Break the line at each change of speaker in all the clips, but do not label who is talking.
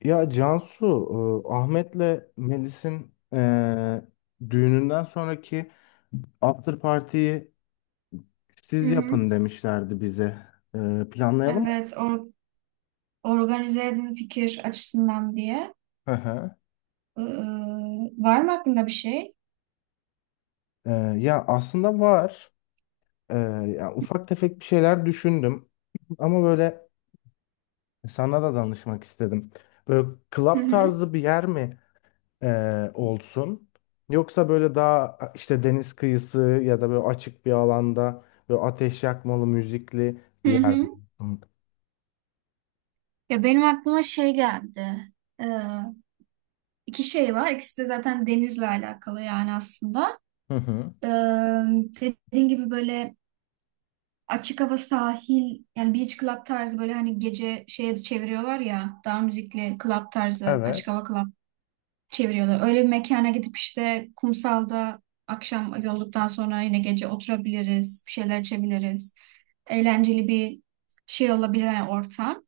Ya Cansu, Ahmet'le Melis'in düğününden sonraki after party'yi
Hı
siz yapın
hı.
demişlerdi bize. Planlayalım mı?
Evet, organize edin fikir açısından diye.
Hı hı.
Ee, Var mı aklında bir şey?
E, Ya aslında var. E, Ya ufak tefek bir şeyler düşündüm. Ama böyle sana da danışmak istedim. Böyle
Hı
club
hı.
tarzı bir yer mi olsun. Yoksa böyle daha işte deniz kıyısı ya da böyle açık bir alanda böyle ateş yakmalı müzikli
Hı
bir yer
hı.
olsun.
Ya benim aklıma şey geldi. Ee, iki şey var. İkisi de zaten denizle alakalı yani aslında.
Hı hı.
Ee, Dediğin gibi böyle açık hava sahil yani beach club tarzı böyle hani gece şeye de çeviriyorlar ya daha müzikli club tarzı açık hava
Evet.
club çeviriyorlar. Öyle bir mekana gidip işte kumsalda akşam yolduktan sonra yine gece oturabiliriz, bir şeyler içebiliriz. Eğlenceli bir şey olabilir hani ortam.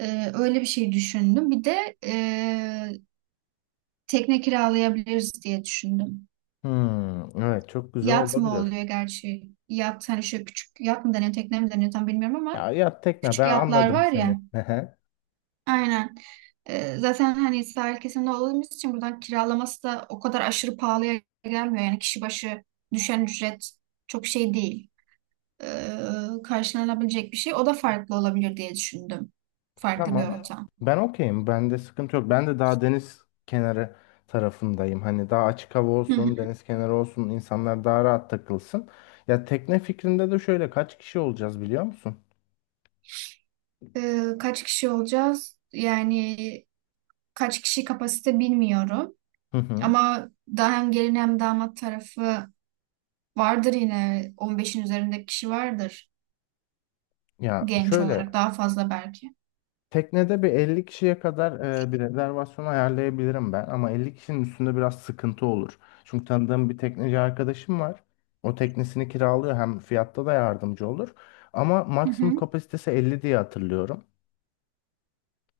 Öyle bir şey düşündüm. Bir de tekne kiralayabiliriz diye düşündüm.
Hmm, evet çok güzel
Yat mı
olabilir.
oluyor gerçi? Yat hani şöyle küçük yat mı deniyor, tekne mi deniyor tam bilmiyorum ama
Ya ya tekne,
küçük
ben
yatlar
anladım
var
seni.
ya.
Hı hı.
Aynen. Zaten hani sahil kesiminde olduğumuz için buradan kiralaması da o kadar aşırı pahalıya gelmiyor. Yani kişi başı düşen ücret çok şey değil. Ee, Karşılanabilecek bir şey. O da farklı olabilir diye düşündüm. Farklı bir
Tamam. Ya.
ortam.
Ben okeyim. Bende sıkıntı yok. Ben de daha deniz kenarı tarafındayım. Hani daha açık hava
Hı hı.
olsun, deniz kenarı olsun, insanlar daha rahat takılsın. Ya tekne fikrinde de şöyle, kaç kişi olacağız biliyor musun?
Kaç kişi olacağız? Yani kaç kişi kapasite bilmiyorum.
Hı hı.
Ama daha hem gelin hem damat tarafı vardır yine. 15'in üzerinde kişi vardır
Ya
genç olarak.
şöyle,
Daha fazla belki.
teknede bir 50 kişiye kadar bir rezervasyon ayarlayabilirim ben, ama 50 kişinin üstünde biraz sıkıntı olur. Çünkü tanıdığım bir tekneci arkadaşım var. O teknesini kiralıyor, hem fiyatta da yardımcı olur. Ama
Hı hı.
maksimum kapasitesi 50 diye hatırlıyorum.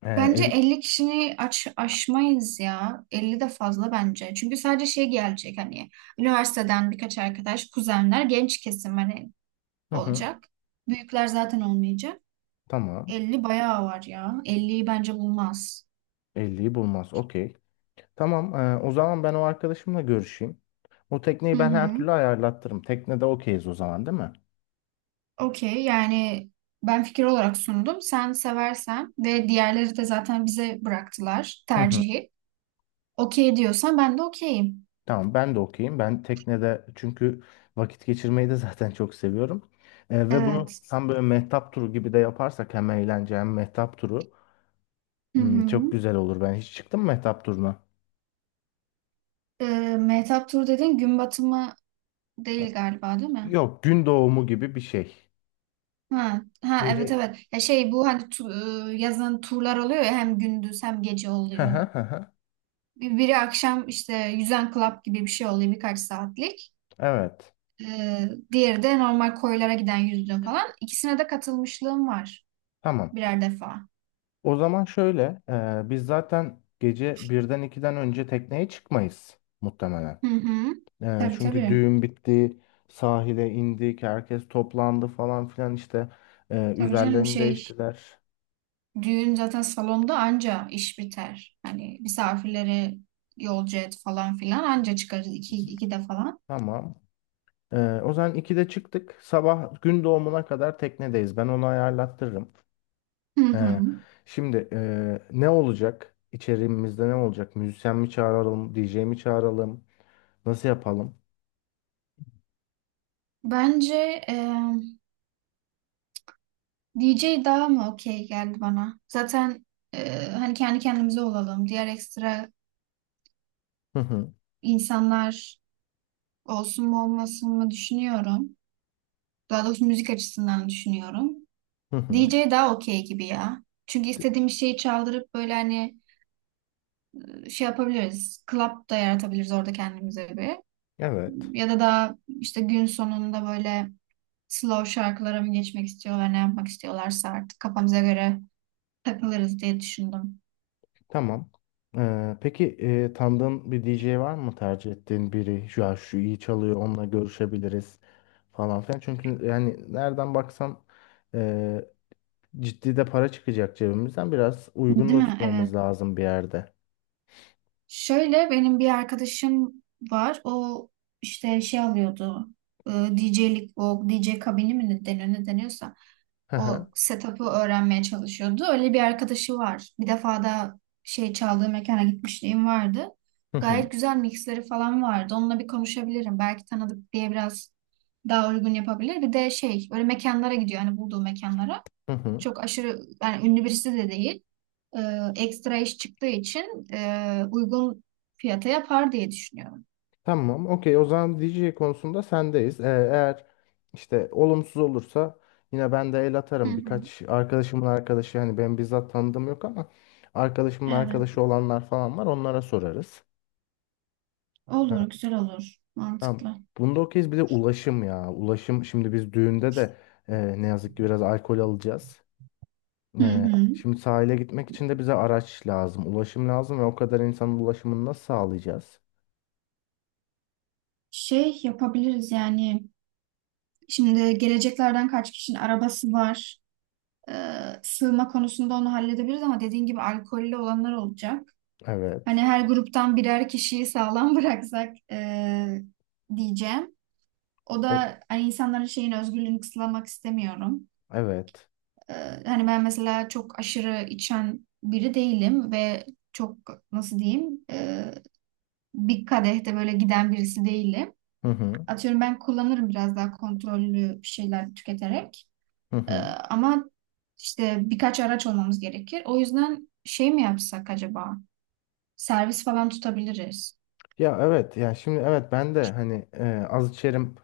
Bence
50...
elli kişini aç, aşmayız ya. Elli de fazla bence. Çünkü sadece şey gelecek hani üniversiteden birkaç arkadaş, kuzenler, genç kesim hani
Hı hı,
olacak. Büyükler zaten olmayacak.
tamam.
50 bayağı var ya. 50'yi bence bulmaz.
Elliyi bulmaz. Okey. Tamam. O zaman ben o arkadaşımla görüşeyim. O
Hı
tekneyi ben her
hı.
türlü ayarlattırım. Teknede okeyiz o zaman, değil mi?
Okey yani ben fikir olarak sundum. Sen seversen ve diğerleri de zaten bize bıraktılar
Hı hı.
tercihi. Okey diyorsan ben de okeyim.
Tamam, ben de okeyim. Ben teknede çünkü vakit geçirmeyi de zaten çok seviyorum. Ve bunu
Evet.
tam böyle mehtap turu gibi de yaparsak hem eğlence hem mehtap turu
Hı
hmm, çok
hı.
güzel olur. Ben hiç çıktım mı mehtap turuna?
Mehtap Tur dedin gün batımı değil galiba değil mi?
Yok, gün doğumu gibi bir şey.
Ha, ha evet
Gece.
evet. Ya şey bu hani yazın turlar oluyor ya hem gündüz hem gece
Hı
oluyor.
hı hı hı.
Biri akşam işte yüzen club gibi bir şey oluyor birkaç saatlik.
Evet.
Diğeri de normal koylara giden yüzdüğüm falan. İkisine de katılmışlığım var
Tamam.
birer defa.
O zaman şöyle, biz zaten gece birden 2'den önce tekneye çıkmayız muhtemelen.
Hı hı. Tabii
Çünkü
tabii.
düğün bitti, sahile indik, herkes toplandı falan filan işte.
Tabii canım
Üzerlerini
şey
değiştiler.
düğün zaten salonda anca iş biter. Hani misafirleri yolcu et falan filan anca çıkarız iki,
İki.
iki de falan.
Tamam. Ee, O zaman 2'de çıktık. Sabah gün doğumuna kadar teknedeyiz. Ben onu ayarlattırırım.
Hı hı.
Ee, Şimdi ne olacak? İçeriğimizde ne olacak? Müzisyen mi çağıralım? DJ mi çağıralım? Nasıl yapalım?
Bence DJ daha mı okey geldi bana? Zaten hani kendi kendimize olalım. Diğer ekstra
Hı hı,
insanlar olsun mu olmasın mı düşünüyorum. Daha doğrusu müzik açısından düşünüyorum.
hı hı.
DJ daha okey gibi ya. Çünkü
T-
istediğimiz şeyi çaldırıp böyle hani şey yapabiliriz. Club da yaratabiliriz orada kendimize bir.
Evet.
Ya da daha işte gün sonunda böyle slow şarkılara mı geçmek istiyorlar, ne yapmak istiyorlarsa artık kafamıza göre takılırız diye düşündüm.
Tamam. Peki tanıdığın bir DJ var mı, tercih ettiğin biri? Şu an şu iyi çalıyor, onunla görüşebiliriz falan filan. Çünkü yani nereden baksan ciddi de para çıkacak cebimizden, biraz uygun
Değil
da
mi?
tutmamız
Evet.
lazım bir yerde.
Şöyle benim bir arkadaşım var. O işte şey alıyordu. e, DJ'lik o DJ kabini mi ne deniyor ne deniyorsa
Hı
o
hı,
setup'ı öğrenmeye çalışıyordu. Öyle bir arkadaşı var. Bir defa da şey çaldığı mekana gitmişliğim vardı.
hı hı,
Gayet güzel mixleri falan vardı. Onunla bir konuşabilirim. Belki tanıdık diye biraz daha uygun yapabilir. Bir de şey öyle mekanlara gidiyor. Hani bulduğu mekanlara
hı hı.
çok aşırı yani ünlü birisi de değil. Ee, Ekstra iş çıktığı için uygun fiyata yapar diye düşünüyorum.
Tamam, okey. O zaman DJ konusunda sendeyiz. Eğer işte olumsuz olursa yine ben de el
Hı
atarım.
hı.
Birkaç arkadaşımın arkadaşı, hani ben bizzat tanıdığım yok ama arkadaşımın
Evet.
arkadaşı olanlar falan var. Onlara sorarız. Hı.
Olur, güzel olur.
Tamam.
Mantıklı.
Bunda okeyiz. Bir de ulaşım ya. Ulaşım, şimdi biz düğünde de ne yazık ki biraz alkol alacağız.
Hı hı.
Şimdi sahile gitmek için de bize araç lazım, ulaşım lazım ve o kadar insanın ulaşımını nasıl sağlayacağız?
Şey yapabiliriz yani. Şimdi geleceklerden kaç kişinin arabası var. Sığma konusunda onu halledebiliriz ama dediğin gibi alkollü olanlar olacak. Hani
Evet.
her gruptan birer kişiyi sağlam bıraksak diyeceğim. O
O,
da hani insanların şeyin özgürlüğünü kısıtlamak istemiyorum.
evet.
Ee, Hani ben mesela çok aşırı içen biri değilim ve çok nasıl diyeyim bir kadehte böyle giden birisi değilim.
Hı hı.
Atıyorum ben kullanırım biraz daha kontrollü bir şeyler tüketerek.
Hı
Ee,
hı.
Ama işte birkaç araç olmamız gerekir. O yüzden şey mi yapsak acaba? Servis falan tutabiliriz.
Ya evet, ya şimdi evet, ben de hani az içerim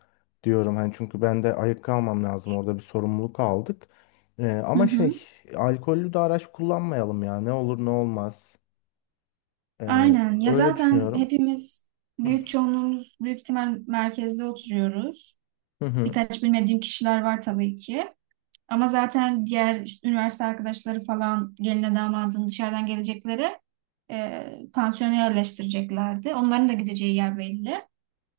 diyorum, hani çünkü ben de ayık kalmam lazım, orada bir sorumluluk aldık.
Hı
Ama
hı.
şey, alkollü de araç kullanmayalım ya, ne olur ne olmaz. E,
Aynen. Ya
Öyle
zaten
düşünüyorum.
hepimiz büyük çoğunluğumuz büyük ihtimal merkezde oturuyoruz.
Hı hı.
Birkaç bilmediğim kişiler var tabii ki. Ama zaten diğer işte üniversite arkadaşları falan geline damadın dışarıdan gelecekleri pansiyona yerleştireceklerdi. Onların da gideceği yer belli.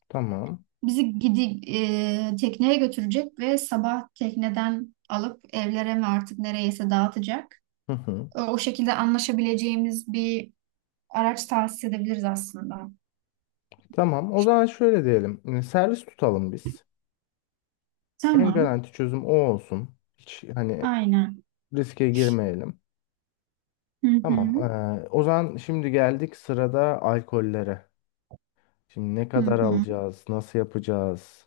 Tamam.
Bizi tekneye götürecek ve sabah tekneden alıp evlere mi artık nereyese dağıtacak.
Hı hı.
O şekilde anlaşabileceğimiz bir araç tahsis edebiliriz aslında.
Tamam. O zaman şöyle diyelim. Servis tutalım biz. En
Tamam,
garanti çözüm o olsun. Hiç hani
aynen.
riske girmeyelim.
Hı
Tamam.
hı,
O zaman şimdi geldik sırada alkollere. Şimdi ne
hı
kadar
hı.
alacağız? Nasıl yapacağız?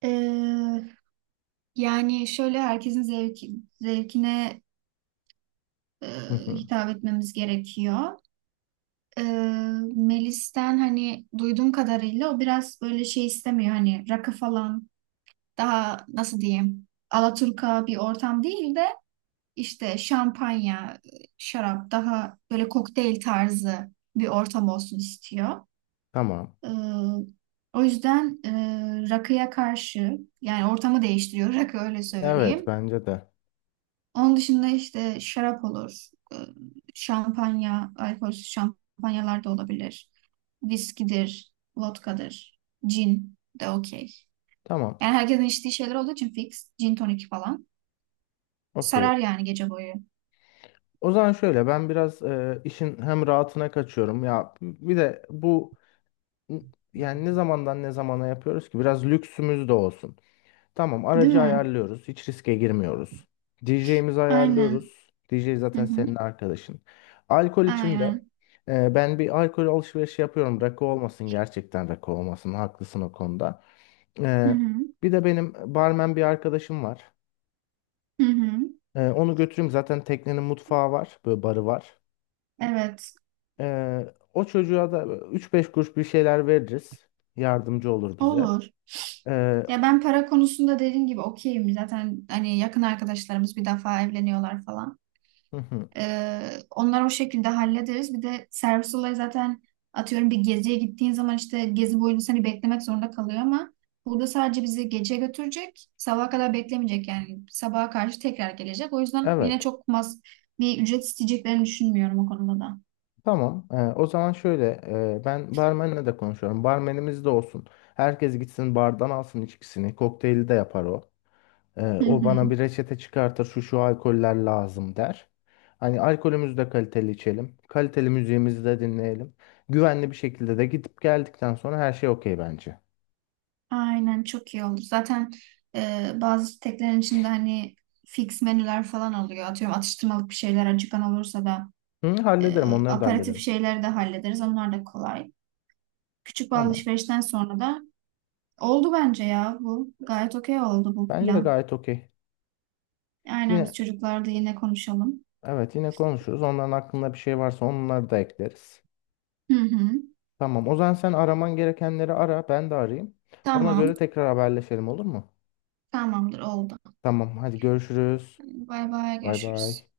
E, Yani şöyle zevkine e,
Hı hı.
hitap etmemiz gerekiyor. E, Melis'ten hani duyduğum kadarıyla o biraz böyle şey istemiyor hani rakı falan daha nasıl diyeyim Alaturka bir ortam değil de işte şampanya, şarap daha böyle kokteyl tarzı bir ortam olsun istiyor.
Tamam.
E, O yüzden rakıya karşı yani ortamı değiştiriyor rakı öyle
Evet,
söyleyeyim.
bence de.
Onun dışında işte şarap olur, şampanya, alkolsüz şampanyalar da olabilir. Viskidir, vodkadır, cin de okey.
Tamam.
Yani herkesin içtiği şeyler olduğu için fix, cin tonik falan. Sarar
Okey.
yani gece boyu.
O zaman şöyle, ben biraz işin hem rahatına kaçıyorum. Ya bir de bu, yani ne zamandan ne zamana yapıyoruz ki? Biraz lüksümüz de olsun. Tamam,
Değil
aracı
mi?
ayarlıyoruz. Hiç riske girmiyoruz. DJ'mizi
Aynen.
ayarlıyoruz. DJ
Hı
zaten senin
hı.
arkadaşın. Alkol için de
Aynen.
ben bir alkol alışverişi yapıyorum. Rakı olmasın, gerçekten rakı olmasın. Haklısın o konuda.
Hı
E,
hı.
Bir de benim barmen bir arkadaşım var.
Hı hı.
Onu götüreyim. Zaten teknenin mutfağı var. Böyle barı var.
Evet.
O çocuğa da üç beş kuruş bir şeyler veririz. Yardımcı olur bize.
Olur.
E,
Ya ben para konusunda dediğim gibi okeyim. Zaten hani yakın arkadaşlarımız bir defa evleniyorlar falan.
hı hı,
Onları o şekilde hallederiz. Bir de servis olayı zaten atıyorum bir geziye gittiğin zaman işte gezi boyunca seni beklemek zorunda kalıyor ama burada sadece bizi gece götürecek. Sabaha kadar beklemeyecek yani. Sabaha karşı tekrar gelecek. O yüzden yine
evet.
çok mas bir ücret isteyeceklerini düşünmüyorum o konuda da.
Tamam. O zaman şöyle, ben barmenle de konuşuyorum. Barmenimiz de olsun. Herkes gitsin bardan alsın içkisini. Kokteyli de yapar o.
Hı
O
hı.
bana bir reçete çıkartır. Şu şu alkoller lazım der. Hani alkolümüzü de kaliteli içelim. Kaliteli müziğimizi de dinleyelim. Güvenli bir şekilde de gidip geldikten sonra her şey okey bence.
Aynen çok iyi oldu. Zaten bazı sitelerin içinde hani fix menüler falan oluyor. Atıyorum atıştırmalık bir şeyler acıkan olursa da
Hı,
e,
hallederim, onları da
aperatif
hallederim.
şeyleri de hallederiz. Onlar da kolay. Küçük bir
Tamam.
alışverişten sonra da oldu bence ya bu. Gayet okey oldu bu
Bence de
plan.
gayet okey.
Aynen biz
Yine
çocuklarda yine konuşalım.
evet, yine konuşuruz. Onların aklında bir şey varsa onları da ekleriz.
Hı hı.
Tamam. O zaman sen araman gerekenleri ara. Ben de arayayım. Ona
Tamam.
göre tekrar haberleşelim, olur mu?
Tamamdır oldu.
Tamam. Hadi görüşürüz.
Bay bay
Bay
görüşürüz.
bay.